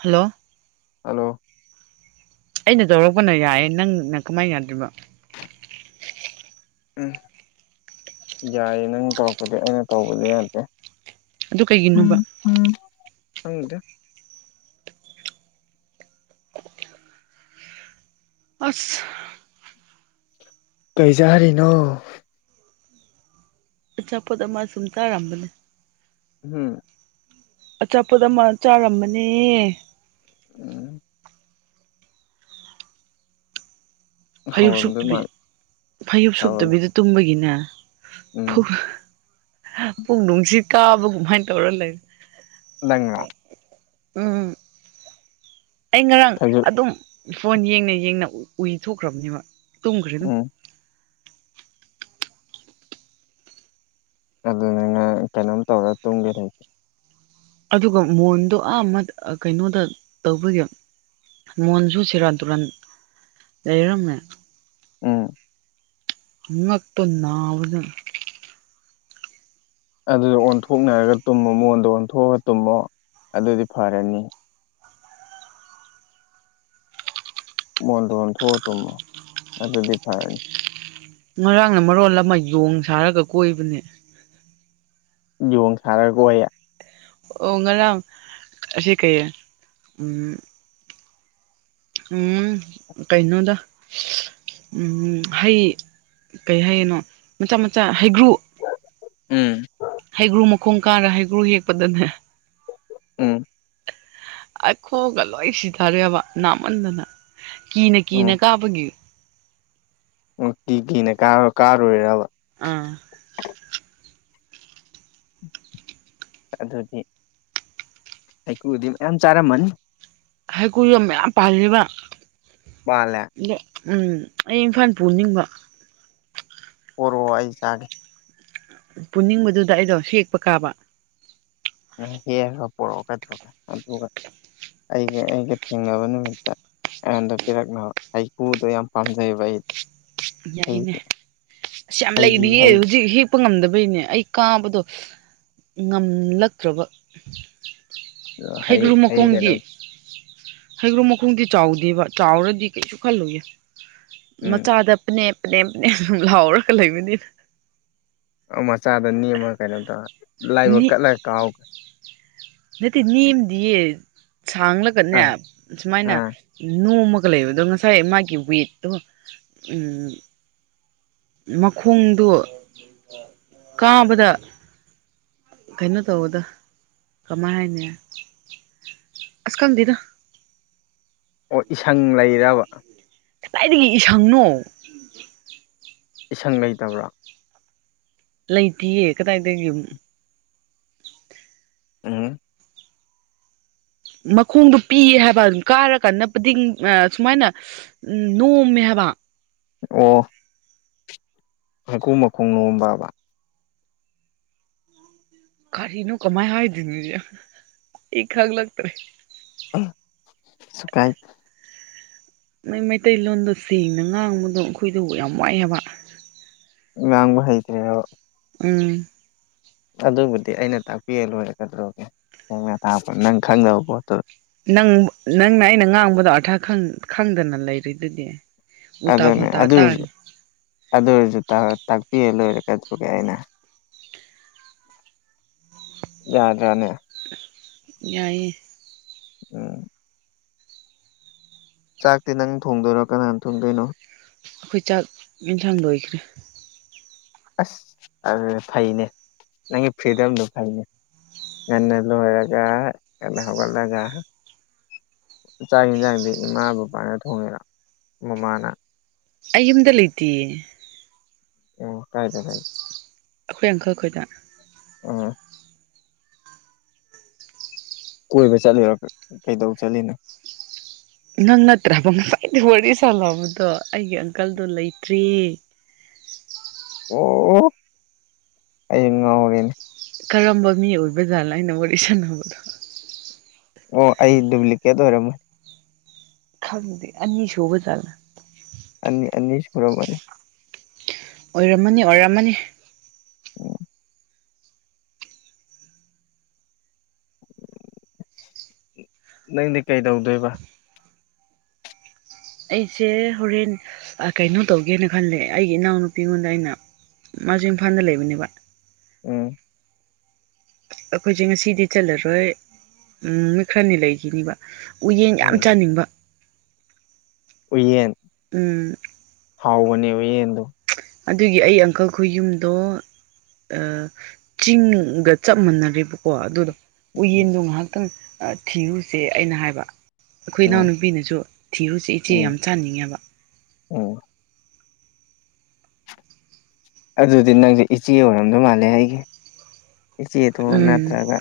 hello hello ꯑꯩꯅ ꯇꯧꯔꯛꯄꯅ ꯌꯥꯏ ꯅꯪꯅ ꯀꯃꯥꯏꯟ ꯌꯥꯗ꯭ꯔꯤꯕ ꯎꯝ ꯌꯥꯏꯌꯦ ꯅꯪ ꯇꯧꯔꯛꯄꯗꯤ ꯑꯩꯅ ꯇꯧꯕꯗꯤ ꯌꯥꯗꯦ ꯑꯗꯨ ꯀꯩꯒꯤꯅꯣꯕ ꯈꯪꯗꯦ ꯑ꯭ꯁ ꯀꯩꯆꯥꯔꯤꯅꯣ ꯑꯆꯥꯄꯣꯠ ꯑꯃ ꯁꯨꯝ ꯆꯥꯔꯝꯕꯅꯦ ꯎꯝ ꯑꯆꯥꯄꯣꯠ ꯑꯃ ꯆꯥꯔꯝꯕꯅꯦ ꯎꯝ ꯐꯩꯖꯨꯞ ꯍꯧꯔꯝꯗꯣꯏ ꯁꯨꯞꯇꯕꯤ ꯃꯥꯜ ꯐꯩꯖꯨꯞ ꯍꯧꯔꯝ ꯁꯨꯞꯇꯕꯤꯗ ꯇꯨꯝꯕꯒꯤꯅꯦ ꯎꯝ ꯐꯨ ꯄꯨꯛ ꯅꯨꯡꯁꯤꯠ ꯀꯥꯕ ꯒꯨꯃꯥꯏ ꯇꯧꯔ ꯂꯩ ꯅꯪꯔ ꯎꯝ ꯑꯩ ꯉꯔꯥꯡ ꯈꯖꯤꯛ ꯑꯗꯨꯝ ꯐꯣꯟ ꯌꯦꯡꯅ ꯌꯦꯡꯅ ꯎꯏ ꯊꯣꯛꯈ꯭ꯔꯕꯅꯦꯕ ꯇꯨꯝꯈꯔꯦ ꯑꯗꯨꯝ ꯎꯝ ꯑꯗꯨꯅꯦ ꯅꯪ ꯀꯩꯅꯣꯝ ꯇꯧꯔ ꯇꯨꯝꯒꯦ ꯂꯩ ꯑꯗꯨꯒ ꯃꯣꯟꯗꯣ ꯑꯥ ꯑꯃ ꯑꯥ ꯀꯩꯅꯣꯗ ꯇꯧꯕꯒꯤ ꯃꯣꯟꯁꯨꯨ ꯁꯦꯔꯥꯟ ꯇꯨꯔꯥꯟ ꯂꯩꯔꯝꯃꯦ ꯎꯝ ꯉꯛꯇꯣ ꯅꯥꯕꯗ ꯑꯗꯨ ꯑꯣꯟꯊꯣꯛꯅꯔꯒ ꯇꯨꯝꯃꯣ ꯃꯣꯟꯗꯣ ꯑꯣꯟꯊꯣꯛꯑ ꯇꯨꯝꯃꯣ ꯑꯗꯨꯗꯤ ꯐꯔꯅꯤ ꯃꯣꯟꯗꯣꯟ ꯑꯣꯟꯊꯣꯛꯑ ꯇꯨꯝꯃꯣ ꯑꯗꯨꯗꯤ ꯐꯔꯅꯤ ꯉꯔꯥꯡꯅ ꯃꯔꯣꯜ ꯑꯃ ꯌꯣꯡ ꯁꯥꯔꯒ ꯀꯣꯏꯕꯅꯦ ꯌꯣꯡ ꯁꯥꯔꯒ ꯀꯣꯏꯌꯦ ꯑꯣ ꯉꯔꯥꯛ ꯑꯁꯤ ꯀꯩꯌꯦ ꯎꯝ ꯎꯨꯝ ꯀꯩꯅꯣꯗ ꯎꯝ ꯍꯩ ꯀꯩ ꯍꯩꯅꯣ ꯃꯆꯥ ꯃꯆꯥ ꯍꯩꯒ꯭ꯔꯨ ꯎꯝ ꯍꯩꯒ꯭ꯔꯨ ꯃꯈꯣꯡ ꯀꯥꯔ ꯍꯩꯒ꯭ꯔꯨ ꯍꯦꯛꯄꯗꯅꯦ ꯎꯝ ꯑꯩ ꯈꯣꯒ ꯂꯣꯏ ꯁꯤꯊꯔꯦꯕ ꯅꯥꯃꯟꯗꯅ ꯀꯤꯅ ꯀꯤꯅ ꯀꯥꯕꯒꯤ ꯑꯣ ꯀꯤ ꯀꯤꯅ ꯀꯥꯔ ꯀꯥꯔꯨꯔꯦꯔꯕ ꯑꯥ ꯑꯗꯨꯗꯤ ꯍꯩꯀꯨꯗꯤ ꯃꯌꯥꯝ ꯆꯥꯔꯝꯃꯅꯤ ꯍꯩꯀꯨꯖ ꯃꯌꯥꯝ ꯄꯥꯂꯦꯕ ꯄꯥꯜꯂꯦ ꯎꯝ ꯑꯩ ꯏꯝꯐꯥꯟ ꯄꯨꯅꯤꯡꯕ ꯄꯔꯑꯣ ꯑꯩ ꯆꯥꯒꯦ ꯄꯨꯅꯤꯡꯕꯗꯨꯗ ꯑꯩꯗꯣ ꯍꯦꯛꯄ ꯀꯥꯕ ꯅꯪ ꯍꯦꯛꯑꯒ ꯄꯣꯔꯛꯑꯣ ꯀꯩꯗꯧꯔꯒꯦ ꯑꯗꯨꯒ ꯑꯩꯒ ꯑꯩꯒ ꯊꯦꯡꯅꯕ ꯅꯨꯃꯤꯠꯇ ꯑꯩꯉꯣꯟꯗ ꯄꯤꯔꯛꯅꯕ ꯍꯩꯀꯨꯗꯣ ꯌꯥꯝ ꯄꯥꯝꯖꯩꯑꯦꯕ ꯑꯩ ꯌꯥꯏꯅꯦ ꯑꯁ ꯌꯥꯝ ꯍꯩꯒꯤ ꯂꯩꯔꯤꯌꯦ ꯍꯩ ꯍꯧꯖꯤꯛ ꯍꯤꯞ ꯄ ꯉꯝꯗꯕꯩꯅꯦ ꯑꯩ ꯀꯥꯕꯗꯣ ꯉꯝꯂꯛꯇ꯭ꯔꯕ ꯍꯩ ꯍꯩꯒ꯭ꯔꯨ ꯍꯩ ꯀꯩꯅꯣ ꯃꯈꯣꯡꯒꯤ ꯍꯩꯒ꯭ꯔꯨ ꯃꯈꯣꯡꯗꯤ ꯆꯥꯎꯗꯦꯕ ꯆꯥꯎꯔꯗꯤ ꯀꯩꯁꯨ ꯈꯜꯂꯨꯅꯨ ꯎꯝ ꯃꯆꯥꯗ ꯅꯦꯞ ꯅꯦꯞꯅꯦꯝ ꯂꯥꯎꯔꯒ ꯂꯩꯕꯅꯤꯅ ꯑꯣ ꯃꯆꯥꯗ ꯅꯦꯝꯃ ꯀꯩꯅꯣ ꯇꯧꯔ ꯂꯥꯏꯕꯛ ꯅꯦ ꯀꯠꯂꯒ ꯀꯥꯎ ꯅꯠꯇꯦ ꯅꯦꯝꯗꯤꯌꯦ ꯁꯥꯡꯂꯒꯅꯦ ꯑꯥ ꯁꯨꯃꯥꯏꯅ ꯑꯥ ꯅꯣꯝꯃ ꯒ ꯂꯩꯕꯗꯣ ꯉꯁꯥꯏ ꯃꯥꯒꯤ ꯋꯦꯠꯇꯨ ꯎꯝ ꯃꯈꯣꯡꯗꯨ ꯀꯥꯕꯗ ꯀꯩꯅꯣ ꯇꯧꯕꯗꯣ ꯀꯃꯥꯏ ꯍꯥꯏꯅꯤ ꯑꯁ ꯈꯪꯗꯦꯗ ꯑꯣ ꯏꯁꯪ ꯂꯩꯔꯤꯔꯕ ꯀꯗꯥꯏꯗꯒꯤ ꯏꯁꯪꯅꯣ ꯏꯁꯪ ꯂꯩꯇꯕ꯭ꯔꯣ ꯂꯩꯇꯌꯦ ꯀꯗꯥꯏꯗꯒꯤ ꯌꯨꯝ ꯑꯝ ꯃꯈꯣꯡꯗꯣ ꯄꯤꯌꯦ ꯍꯥꯏꯕ ꯀꯥꯔ ꯀꯥꯟꯗ [unintelligible] ꯗꯤꯡ ꯑ ꯁꯨꯃꯥꯏꯅ [unintelligible] ꯎ ꯅꯣꯝꯃꯦ ꯍꯥꯏ [unintelligible] ꯑꯣ [unintelligible] ꯃꯈꯣꯡ ꯅꯣꯝꯕꯕ ꯀꯔꯤꯅꯣ ꯀꯃꯥꯏ ꯍꯥꯏꯗꯨ [unintelligible] ꯑꯩ ꯈꯡ ꯂꯛꯇ꯭ꯔꯦ ꯎꯃ ꯁꯨꯀꯥꯏ ꯅꯣꯏ ꯃꯩꯇꯩꯂꯣꯟꯗꯣ ꯁꯦꯡꯅ ꯉꯥꯡꯕꯗꯣ ꯑꯩꯈꯣꯏꯗꯣ ꯌꯥꯝ ꯋꯥꯏꯑꯦ ꯍꯥꯏꯕ ꯉꯥꯡꯕ ꯍꯩꯇ꯭ꯔꯤꯔꯕ ꯎꯝ ꯑꯗꯨꯕꯨꯗꯤ ꯑꯩꯅ ꯇꯥꯛꯄꯤꯌ ꯂꯣꯏꯔꯦ ꯀꯩꯗꯧꯔꯒꯦ [unintelligible] ꯇꯥꯛꯄ ꯅꯪ ꯈꯪꯗꯕ ꯄꯣꯠꯇꯨ ꯅꯪ ꯅꯪꯅ ꯑꯩꯅ ꯉꯥꯡꯕꯗꯣ ꯑꯔꯊꯥ ꯈꯪꯗꯅ ꯂꯩꯔꯤꯗꯨꯗꯤ ꯎꯜꯇꯥ ꯑꯗꯨꯅꯦ ꯐꯨꯜꯇꯥ ꯑꯗꯨ ꯑꯣꯏꯔꯁꯨ ꯇꯥꯅꯤ ꯑꯗꯨ ꯑꯣꯏꯔꯖꯨ ꯇꯥ ꯇꯥꯛ ꯄꯤꯔ ꯂꯣꯏꯔꯦ ꯀꯗꯧꯔꯒꯦ ꯑꯩꯅ ꯌꯥꯗ꯭ꯔꯅꯦ ꯌꯥꯏꯌꯦ ꯎꯝ ꯆꯥꯛꯇꯤ ꯅꯪ ꯊꯣꯡꯗꯣꯏꯔꯣ ꯀꯅꯥꯅ ꯊꯣꯡꯗꯣꯏꯅꯣ ꯑꯩꯈꯣꯏ ꯆꯥꯛ ꯌꯦꯟꯁꯥꯡ ꯂꯣꯏꯈ꯭ꯔꯦ ꯑꯁ ꯑꯗꯨꯗꯤ ꯐꯩꯅꯦ ꯅꯪꯒꯤ ꯐ꯭ꯔꯤꯗꯝꯗꯨ ꯐꯩꯅꯦ ꯉꯟꯅ ꯂꯣꯢꯔꯒ ꯉꯟꯅ ꯍꯧꯒꯠꯂꯒ ꯆꯥꯛ ꯌꯦꯟꯁꯥꯡꯗꯤ ꯏꯃꯥ ꯕꯕꯥꯅ ꯊꯣꯡꯉꯤꯔꯣ ꯃꯃꯥꯅ ꯑꯩꯌꯨꯝꯗ ꯂꯩꯇꯤꯌꯦ ꯥꯑꯣ ꯀꯥꯏꯗ ꯂꯩ ꯑꯈꯣꯏ ꯑꯪꯀꯜꯈꯣꯏꯗ ꯑ ꯀꯣꯏꯕ ꯆꯠꯂꯤꯔꯣ ꯀ ꯀꯩꯗꯧ ꯆꯠꯂꯤꯅꯣ ꯅꯪ ꯅꯠꯇ꯭ꯔꯕ ꯉꯁꯥꯏꯗꯩ ꯋꯥꯔꯤ ꯁꯥꯥꯟꯅꯕꯗꯣ ꯑꯩꯒꯤ ꯑꯪꯀꯜꯗꯣ ꯂꯩꯇ꯭ꯔꯦ [unintelligible] ꯑꯣ ꯑꯩ ꯉꯥꯎꯔꯦꯅꯦ ꯀꯔꯝꯕ ꯃꯤ ꯑꯣꯏꯕ ꯖꯥꯠꯂꯥ ꯑꯩꯅ ꯋꯥꯔꯤ ꯁꯥꯟꯅꯕꯗꯣ ꯑꯣ ꯑꯩ ꯗꯨꯄ꯭ꯂꯤꯀꯦꯠ ꯑꯣꯏꯔꯝꯅꯤ ꯈꯪꯗꯦ ꯑꯅꯤ ꯁꯨꯕ ꯖꯥꯠꯂ ꯑꯅꯤ ꯑꯅꯤꯁꯨꯔꯝꯃꯅꯤ ꯑꯣꯏꯔꯝꯃꯅꯤ ꯑꯣꯏꯔꯝꯃꯅꯤ ꯎꯝ ꯅꯪꯗꯤ ꯀꯩ ꯗꯧꯗꯣꯏꯕ ꯑꯩꯁꯦ ꯍꯣꯔꯦꯟ ꯑ ꯀꯩꯅꯣ ꯇꯧꯒꯦꯅ ꯈꯜꯂꯦ ꯑꯩꯒꯤ ꯏꯅꯥꯎꯅꯨꯄꯤ ꯑꯃꯗ ꯑꯩꯅ ꯃꯥꯁꯦ ꯏꯝꯐꯥꯜꯗ ꯂꯩꯕꯅꯦꯕ ꯎꯝ ꯑꯩꯈꯣꯏꯁꯦ ꯉꯁꯤꯗꯤ ꯆꯜꯂꯔꯣꯏ ꯎꯝ ꯅꯨꯃꯤꯠ ꯈꯔꯅꯤ ꯂꯩꯈꯤꯅꯤꯕ ꯎꯌꯦꯟ ꯌꯥꯝ ꯆꯥꯅꯤꯡꯕ ꯎꯏꯌꯦꯟ ꯎꯝ ꯍꯥꯎꯕꯅꯦ ꯎꯌꯦꯟꯗꯨ ꯑꯗꯨꯒꯤ ꯑꯩ ꯑꯪꯀꯜ ꯈꯣꯢ ꯌꯨꯝꯗꯣ ꯑꯥ ꯆꯤꯡꯒ ꯆꯞ ꯃꯥꯟꯅꯔꯦꯕꯀꯣ ꯑꯗꯨꯗꯣ ꯎꯌꯦꯟꯗꯣ ꯉꯥꯏꯍꯥꯛꯇꯪ ꯊꯤꯔꯨꯁꯦ ꯑꯩꯅ ꯍꯥꯏꯕ ꯑꯩꯈꯣꯏ ꯎꯝ ꯏꯅꯥꯎꯅꯨꯄꯤꯅꯁꯨ ꯊꯤꯔꯨꯁꯦ ꯏꯆꯦ ꯌꯥꯝ ꯆꯥꯅꯤꯡꯉꯦꯕ ꯑꯣ ꯑꯗꯨꯗꯤ ꯅꯪꯁꯦ ꯏꯆꯦ ꯑꯣꯏꯔꯝꯗꯧ ꯃꯥꯜꯂꯦ ꯑꯩꯒꯤ ꯏꯆꯦꯇꯣꯟ ꯎꯝ ꯅꯠꯇ꯭ꯔꯒ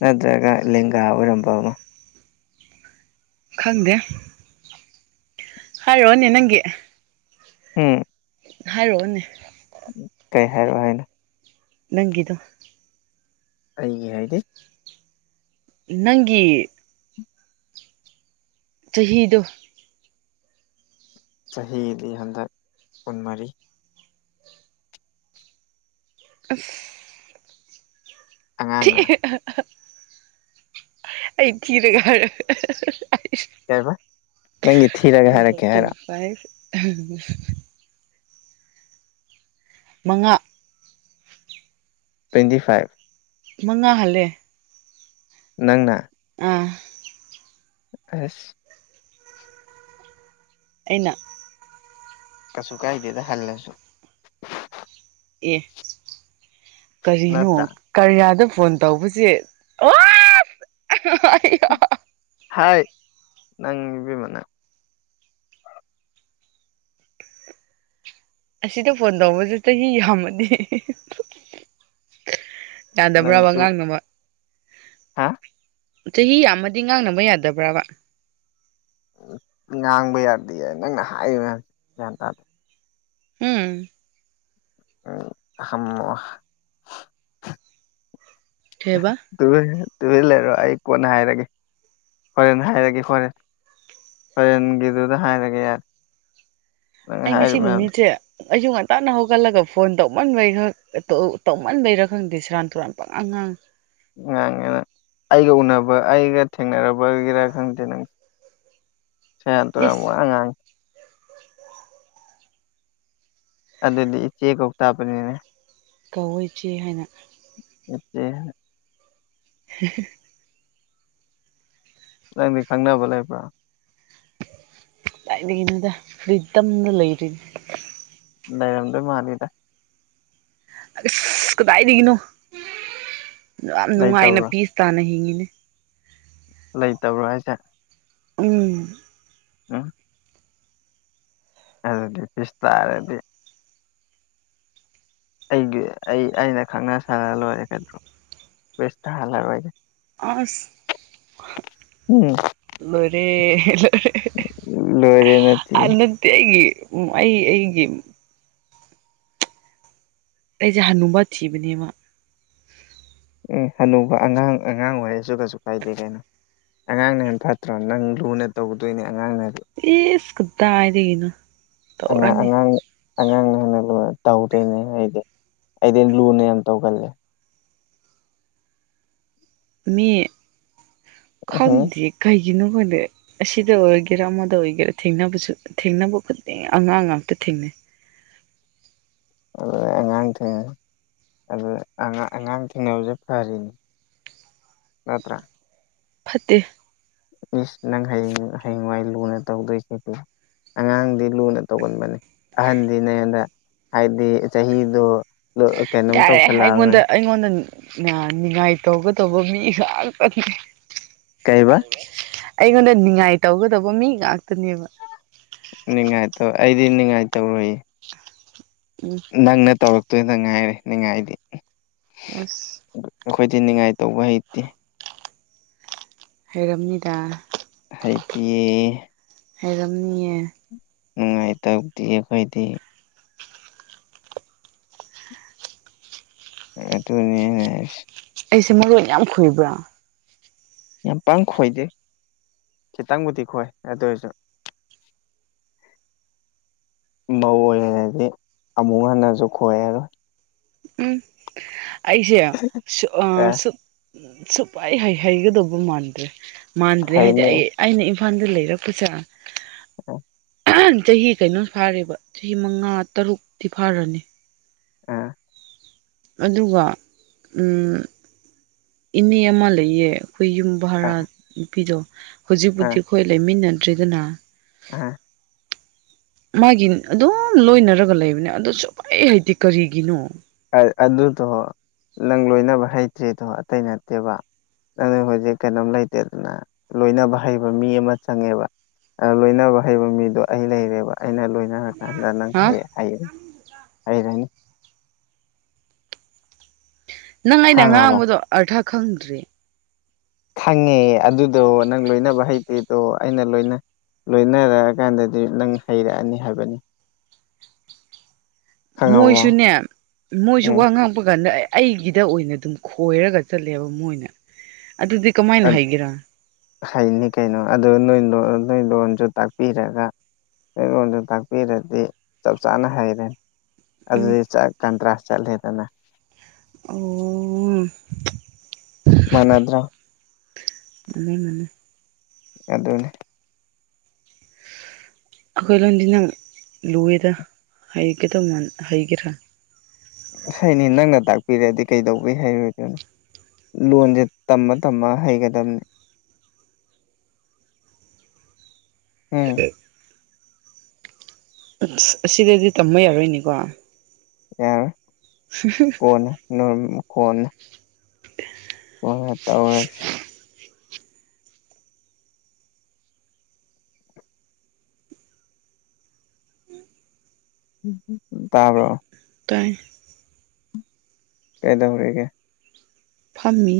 ꯅꯠꯇ꯭ꯔꯒ ꯂꯦꯡꯒꯥ ꯑꯣꯏꯔꯝꯕ ꯑꯃ ꯈꯪꯗꯦ ꯍꯥꯏ ꯔꯣꯅꯦ ꯅꯪꯒꯤ ꯎꯝ ꯍꯥꯏꯔꯛꯑꯣꯅꯦ ꯀꯩ ꯍꯥꯏꯔꯛꯑꯣ ꯍꯥꯏꯅꯣ ꯅꯪꯒꯤꯗꯣ ꯑꯩꯒꯤ ꯍꯥꯏꯗꯤ ꯅꯪꯒꯤ ꯆꯍꯤꯗꯣ ꯆꯍꯤꯗꯤ ꯍꯟꯗꯛ ꯀꯨꯟꯃꯔꯤ ꯑꯁ ꯊꯤ ꯑꯉꯥꯡꯔ ꯑꯍꯥ ꯑꯍꯥ ꯑꯩ ꯊꯤꯔꯒꯔ ꯑꯍꯥ ꯍꯥ ꯍꯥ ꯀꯩꯕ ꯅꯪꯒꯤ ꯊꯤꯔꯒ ꯍꯥꯏꯔꯛꯀꯦ ꯍꯥꯏꯔꯣ ꯎꯝ ꯃꯉꯥ ꯇ꯭ꯋꯦꯟꯇꯤ ꯐꯥꯏꯚ ꯃꯉꯥ ꯍꯜꯂꯦ ꯅꯪꯅ ꯑꯥ ꯑꯁ ꯑꯩꯅ ꯀꯁꯨ ꯀꯥꯏꯗꯦꯗ ꯍꯜꯂꯁꯨ ꯑꯦ ꯀꯔꯤꯅꯣ ꯅꯠꯇ꯭ꯔꯥ ꯀꯔꯤꯌꯥꯗ ꯐꯣꯟ ꯇꯧꯕꯁꯦ ꯑꯣꯁ ꯍꯥ ꯍꯥ ꯍꯥ ꯍꯥꯏꯠ ꯅꯪꯪ ꯏꯕꯦꯝꯃ ꯅꯪ ꯑꯁꯤꯗ ꯐꯣꯟ ꯇꯧꯕꯁꯦ ꯆꯍꯤ ꯌꯥꯝꯃꯗꯤ ꯍꯤ ꯍꯤ ꯍꯤ ꯌꯥꯗꯕ꯭ꯔꯕ ꯅꯪꯁꯨ ꯑꯉꯥꯡ ꯅꯣꯝꯕ ꯍꯥ ꯆꯍꯤ ꯌꯥꯝꯃꯗꯤ ꯉꯥꯡꯅꯕ ꯌꯥꯗꯕ꯭ꯔꯕ ꯉꯥꯡꯕ ꯌꯥꯗꯦ ꯅꯪꯅ ꯍꯥꯏꯔꯤꯕ ꯃꯌꯥꯝꯁꯦ ꯒ꯭ꯌꯥꯟ ꯇꯥ ꯎꯝ ꯎꯝ ꯊꯝꯃꯣ ꯀꯩꯕ ꯑꯗꯨꯗꯩ ꯇꯨꯃꯤꯟ ꯂꯩꯔꯣ ꯑꯩ ꯀꯣꯟꯅ ꯍꯥꯏꯔꯒꯦ ꯍꯣꯔꯦꯟ ꯍꯥꯏꯔꯒꯦ ꯍꯣꯔꯦꯟ ꯍꯣꯔꯦ ꯟꯡꯒꯤꯗꯨꯗ ꯍꯥꯏꯔꯒꯦ ꯌꯥꯔꯦ ꯅꯪ ꯑꯩ ꯉꯁꯤ ꯍꯥꯏꯔꯤꯕ ꯃꯌꯥꯝꯗꯣ ꯅꯨꯃꯤꯠꯁꯦ ꯑꯩꯁꯨꯨ ꯉꯟꯇꯥꯅ ꯍꯧꯒꯠꯂꯒ ꯐꯣꯟ ꯇꯧꯃꯟꯕꯩ ꯇꯧꯃꯟꯕꯩꯔꯥ ꯈꯪꯗꯦ ꯁꯦꯔꯥꯟ ꯇꯨꯔꯥꯟ ꯄꯪꯉꯥꯡ ꯎꯝ ꯉꯥꯡꯉꯦ ꯅꯪ ꯑꯩꯒ ꯎꯅꯕ ꯑꯩꯒ ꯊꯦꯡꯅꯔꯕꯒꯤꯔꯥ ꯈꯪꯗꯦ ꯅꯪ ꯁꯦꯔꯥꯟ ꯇꯨꯔꯥꯟ ꯏꯁ ꯋꯥ ꯉꯥꯡꯉꯦ ꯑꯗꯨꯗꯤ ꯏꯆꯦ ꯀꯧ ꯇꯥꯕꯅꯤꯅꯦ ꯀꯧꯋꯣ ꯏꯆꯦ ꯍꯥꯏꯅ ꯅꯠꯇꯦ ꯍꯤ ꯍꯤ ꯍꯤ ꯅꯪꯗꯤ ꯈꯪꯅꯕ ꯂꯩꯕ꯭ꯔꯥ ꯀꯥꯏꯗꯒꯤꯅꯣꯗ ꯐꯔꯤꯇꯝꯅ ꯂꯩꯔꯤꯅꯤ ꯅꯩꯔꯝꯗꯩ ꯃꯥꯜꯂꯤꯗ ꯑꯁ ꯀꯗꯥꯏꯗꯒꯤꯅꯣ ꯌꯥꯝ ꯅꯨꯡꯉꯥꯏꯅ ꯂꯩꯇꯕ꯭ꯔꯣ ꯄꯤꯁ ꯇꯥꯅ ꯍꯤꯡꯉꯤ [inaudible] ꯂꯩꯇꯕ꯭ꯔꯣ ꯍꯥꯏꯁꯦ ꯎꯝ [inaudible] ꯑꯗꯨꯗꯤ ꯄꯤꯁ ꯇꯥꯔꯗꯤ ꯑꯩꯒꯤ ꯑꯩ ꯑꯩꯅ ꯈꯪꯅꯥꯁꯜꯂꯂꯣꯏꯔꯦ ꯀꯩꯗꯧꯔꯒꯦ ꯄꯤꯁ ꯇꯥꯍꯜꯂꯔꯣꯏꯒꯦ ꯑꯁ ꯎꯝ ꯂꯣꯏꯔꯦ ꯂꯣꯏꯔꯦ ꯅꯠꯇꯦ ꯅꯠꯇꯦ ꯑꯩꯒꯤ ꯑꯩ ꯑꯩꯒꯤ ꯑꯩꯁꯦ ꯍꯥꯅꯨꯕ ꯊꯤꯕꯅꯦꯕ ꯑꯦ ꯍꯅꯨꯕ ꯑꯉꯥꯡ ꯑꯉꯥꯡ ꯑꯣꯏꯔꯁꯨ ꯀꯩꯁꯨ ꯀꯥꯏꯗꯦ ꯀꯩꯅꯣ ꯑꯉꯥꯡꯅ ꯍꯦꯟꯅ ꯐꯠꯇ꯭ꯔꯣ ꯅꯪ ꯂꯨꯅ ꯇꯧꯒꯗꯣꯏꯅꯦ ꯑꯉꯥꯡꯅ ꯏꯁ ꯀꯗꯥꯏꯗꯒꯤꯅꯣ ꯑꯉꯥꯡ ꯇꯧꯔꯅꯤ ꯑꯉꯥꯡ ꯑꯉꯥꯡꯅ ꯇꯧꯗꯣꯏꯅꯦ ꯑꯩꯗꯤ ꯑꯩꯗꯤ ꯂꯨꯅ ꯌꯥꯝ ꯇꯧꯒꯜꯂꯦ ꯃꯤ ꯎꯝꯍꯨꯝ ꯈꯪꯗꯦ ꯀꯩ ꯒꯤꯅꯣ ꯈꯪꯗꯦ ꯑꯁꯤꯗ ꯑꯣꯏꯒꯦꯔꯥ ꯑꯃꯗ ꯑꯣꯏꯒꯦꯔꯥ ꯊꯦꯡꯅꯕꯁꯨ ꯊꯦꯡꯅꯕ ꯈꯨꯗꯤꯡ ꯑꯉꯥꯡ ꯉꯛꯇ ꯊꯦꯡꯅꯩ ꯑꯗꯨꯗ ꯑꯉꯥꯡ ꯊꯦꯡꯅꯩ ꯑꯗꯨ ꯑꯉꯥꯡ ꯊꯦꯡꯅꯕꯁꯦ ꯐꯔꯤꯅꯤ ꯅꯠꯇ꯭ꯔꯥ ꯐꯠꯇꯦ ꯏꯁ ꯅꯪ ꯍꯌꯦꯡ ꯍꯌꯦꯡꯋꯥꯏ ꯂꯨꯅ ꯇꯧꯗꯣꯏꯁꯤꯗꯤ ꯑꯉꯥꯡꯗꯤ ꯂꯨꯅ ꯇꯧꯒꯟꯕꯅꯦ ꯑꯍꯟꯗꯤ ꯅꯪꯉꯣꯟꯗ ꯍꯥꯏꯗꯤ ꯆꯍꯤꯗꯣ ꯀꯩꯅꯣꯝ ꯌꯥꯔꯦ ꯑꯩꯉꯣꯟꯗ ꯇꯧꯁꯜꯂꯛꯑꯔꯣꯏ ꯑꯩꯉꯣꯟꯗ ꯅꯤꯉꯥꯏ ꯇꯧꯒꯗꯧꯕ ꯃꯤꯁꯨ [unintelligible] ꯀꯩꯕ ꯑꯩꯉꯣꯟꯗ ꯅꯤꯉꯥꯏ ꯇꯧꯒꯗꯧꯕ ꯃꯤ ꯉꯥꯛꯇꯅꯦꯕ ꯅꯤꯡꯉꯥꯏ ꯇꯧ ꯑꯩꯗꯤ ꯅꯤꯡꯉꯥꯏ ꯇꯧꯔꯣꯌꯦ ꯎꯝ ꯅꯪꯅ ꯇꯧꯔꯛꯇꯣꯏꯅ ꯉꯥꯏꯔꯦ ꯅꯤꯡꯉꯥꯏꯗꯤ ꯑꯁ ꯑꯩꯈꯣꯏꯗꯤ ꯅꯤꯡꯉꯥꯏ ꯇꯧꯕ ꯍꯩꯇꯦ ꯍꯩꯔꯝꯅꯤꯗꯥ ꯍꯩꯇꯤꯌꯦ ꯍꯩꯔꯝꯅꯤꯌꯦ ꯅꯨꯡꯉꯥꯏ ꯇꯧꯗꯤꯌꯦ ꯑꯈꯣꯏꯗꯤ ꯑꯗꯨꯅꯤ ꯑꯩꯅ ꯍꯥꯏꯁꯦ ꯑꯩꯁꯦ ꯃꯔꯣꯟ ꯌꯥꯝ ꯈꯣꯏꯕ꯭ꯔ ꯌꯥꯝ ꯄꯥꯛ ꯈꯣꯏꯗꯦ ꯈꯤꯇꯪꯕꯨꯗꯤ ꯈꯣꯏ ꯑꯗꫭꯏꯖꯨ ꯃꯧ ꯑꯣꯏꯔꯗꯤ ꯑꯃꯨꯛ ꯍꯟꯅꯖꯨ ꯈꯣꯏꯔꯔꯣꯏ ꯎꯝ ꯑꯩꯁꯦ ꯑꯦ [unintelligible] ꯁꯨꯄꯩ ꯍꯩꯒꯗꯧꯕ ꯃꯥꯟꯗ꯭ꯔꯦ ꯃꯥꯟꯗ꯭ꯔꯦ ꯍꯥꯏꯗꯤ ꯐꯩꯅꯦ ꯑꯩ ꯑꯩꯅ ꯏꯝꯐꯥꯜꯗ ꯂꯩꯔꯛꯄꯁꯦ [inaudible] [unintelligible] ꯆꯍꯤ ꯀꯩꯅꯣ ꯐꯥꯔꯦꯕ ꯆꯍꯤ ꯃꯉꯥ ꯇꯔꯨꯛꯇꯤ ꯐꯥꯔꯅꯤ ꯑꯥ ꯑꯗꯨꯒ ꯏꯅꯦ ꯑꯃ ꯂꯩꯌꯦ ꯈꯣꯏ ꯌꯨꯝ ꯕꯔꯥ ꯑꯥ ꯅꯨꯄꯤꯗꯣ ꯑꯥ ꯍꯨꯖꯤꯛꯄꯨꯗꯤ ꯈꯣꯏ ꯂꯩꯃꯤꯟꯅꯗ꯭ꯔꯦꯗꯅ ꯑꯥ ꯃꯥꯒꯤ ꯑꯗꯨꯝ ꯂꯣꯏꯅꯔꯒ ꯂꯩꯕꯅꯦ ꯑꯗꯨ ꯁꯨꯍꯩ ꯍꯩꯇꯦ ꯀꯔꯤꯒꯤꯅꯣ ꯑꯗꯨꯗꯣ ꯅꯪ ꯂꯣꯏꯅꯕ ꯍꯩꯇ꯭ꯔꯤꯗꯣ ꯑꯇꯩ ꯅꯠꯇꯦꯕ ꯅꯪꯅ ꯍꯧꯖꯤꯛ ꯀꯩꯅꯣꯝ ꯂꯩꯇꯦꯗꯅ ꯂꯣꯏꯅꯕ ꯍꯩꯕ ꯃꯤ ꯑꯃ ꯆꯪꯉꯦꯕ ꯑ ꯂꯣꯏꯅꯕ ꯍꯩꯕ ꯃꯤꯗꯣ ꯑꯩ ꯂꯩꯔꯦꯕ ꯑꯩꯅ ꯂꯣꯏꯅ ꯑꯗ ꯅꯪ ꯍꯥ ꯍꯩ ꯍꯩ ꯍꯩꯔꯅꯤ ꯅꯪ ꯑꯩꯅ ꯈꯪꯉꯕ ꯉꯥꯡꯕꯗꯣ ꯑꯥꯔꯊ ꯈꯪꯗ꯭ꯔꯦ ꯈꯪꯉꯦ ꯑꯗꯨꯗꯣ ꯅꯪ ꯂꯣꯏꯅꯕ ꯍꯩꯇꯦꯗꯣ ꯑꯩꯅ ꯂꯣꯏꯅ ꯂꯣꯏꯅꯔꯑꯀꯥꯟꯗꯗꯤ ꯅꯪ ꯍꯩꯔꯛꯑꯅꯤ ꯍꯥꯏꯕꯅꯤ ꯈꯪꯉꯕꯣ ꯃꯣꯏꯁꯨꯅꯦ ꯃꯣꯏꯁꯨ ꯎꯝ ꯋꯥ ꯉꯥꯡꯕ ꯀꯥꯟꯗ ꯑꯩꯒꯤꯗ ꯑꯣꯏꯅ ꯑꯗꯨꯝ ꯈꯣꯏꯔꯒ ꯆꯠꯂꯦꯕ ꯃꯣꯏꯅ ꯑꯗꯨꯗꯤ ꯀꯝꯃꯥꯏꯅ ꯍꯩꯒꯦꯔ ꯍꯩꯅꯤ ꯀꯩꯅꯣ ꯑꯗꯨ ꯅꯣꯏ ꯂꯣꯟ ꯅꯣꯏ ꯂꯣꯟꯖꯨ ꯇꯥꯛꯄꯤꯔꯒ ꯑꯩꯉꯣꯟꯗ ꯇꯥꯛꯄꯤꯔꯗꯤ ꯆꯞ ꯆꯥꯅ ꯍꯩꯔꯅꯤ ꯎꯝ ꯑꯗꯨꯗꯤ ꯆꯛ ꯀꯟꯇ꯭ꯔꯥꯁ ꯆꯠꯂꯦꯗꯅ ꯑꯣ ꯃꯥꯟꯅꯗ꯭ꯔꯣ ꯃꯥꯅꯦ ꯃꯥꯅꯦ ꯑꯗꯨꯅꯦ [unintelligible] ꯑꯈꯣꯏ ꯂꯣꯟꯗꯤ ꯅꯪ ꯂꯨꯏꯗ ꯍꯩꯒꯗꯧ ꯃꯥꯟ ꯍꯩꯒꯦꯔ ꯍꯩꯅꯤ ꯅꯪꯅ ꯇꯥꯛꯄꯤꯔꯗꯤ ꯀꯩꯗꯧꯕꯩ ꯍꯩꯔꯣꯏꯗꯣꯏꯅꯣ ꯂꯣꯟꯗꯤ ꯇꯝꯃ ꯇꯝꯃ ꯍꯩꯒꯗꯞꯅꯦ ꯎꯝ ꯑꯁ ꯑꯁꯤꯗꯗꯤ ꯇꯝꯕ ꯌꯥꯔꯣꯏꯅꯦꯀꯣ ꯌꯥꯔꯣꯏ ꯀꯣꯟꯅ ꯅꯣꯏ ꯀꯣꯟꯅ ꯀꯣꯟꯅ ꯇꯧꯔꯁꯤ ꯇꯥꯕ꯭ꯔꯣ ꯇꯥꯏ ꯀꯩꯗꯧꯔꯤꯒꯦ ꯐꯝꯃꯤ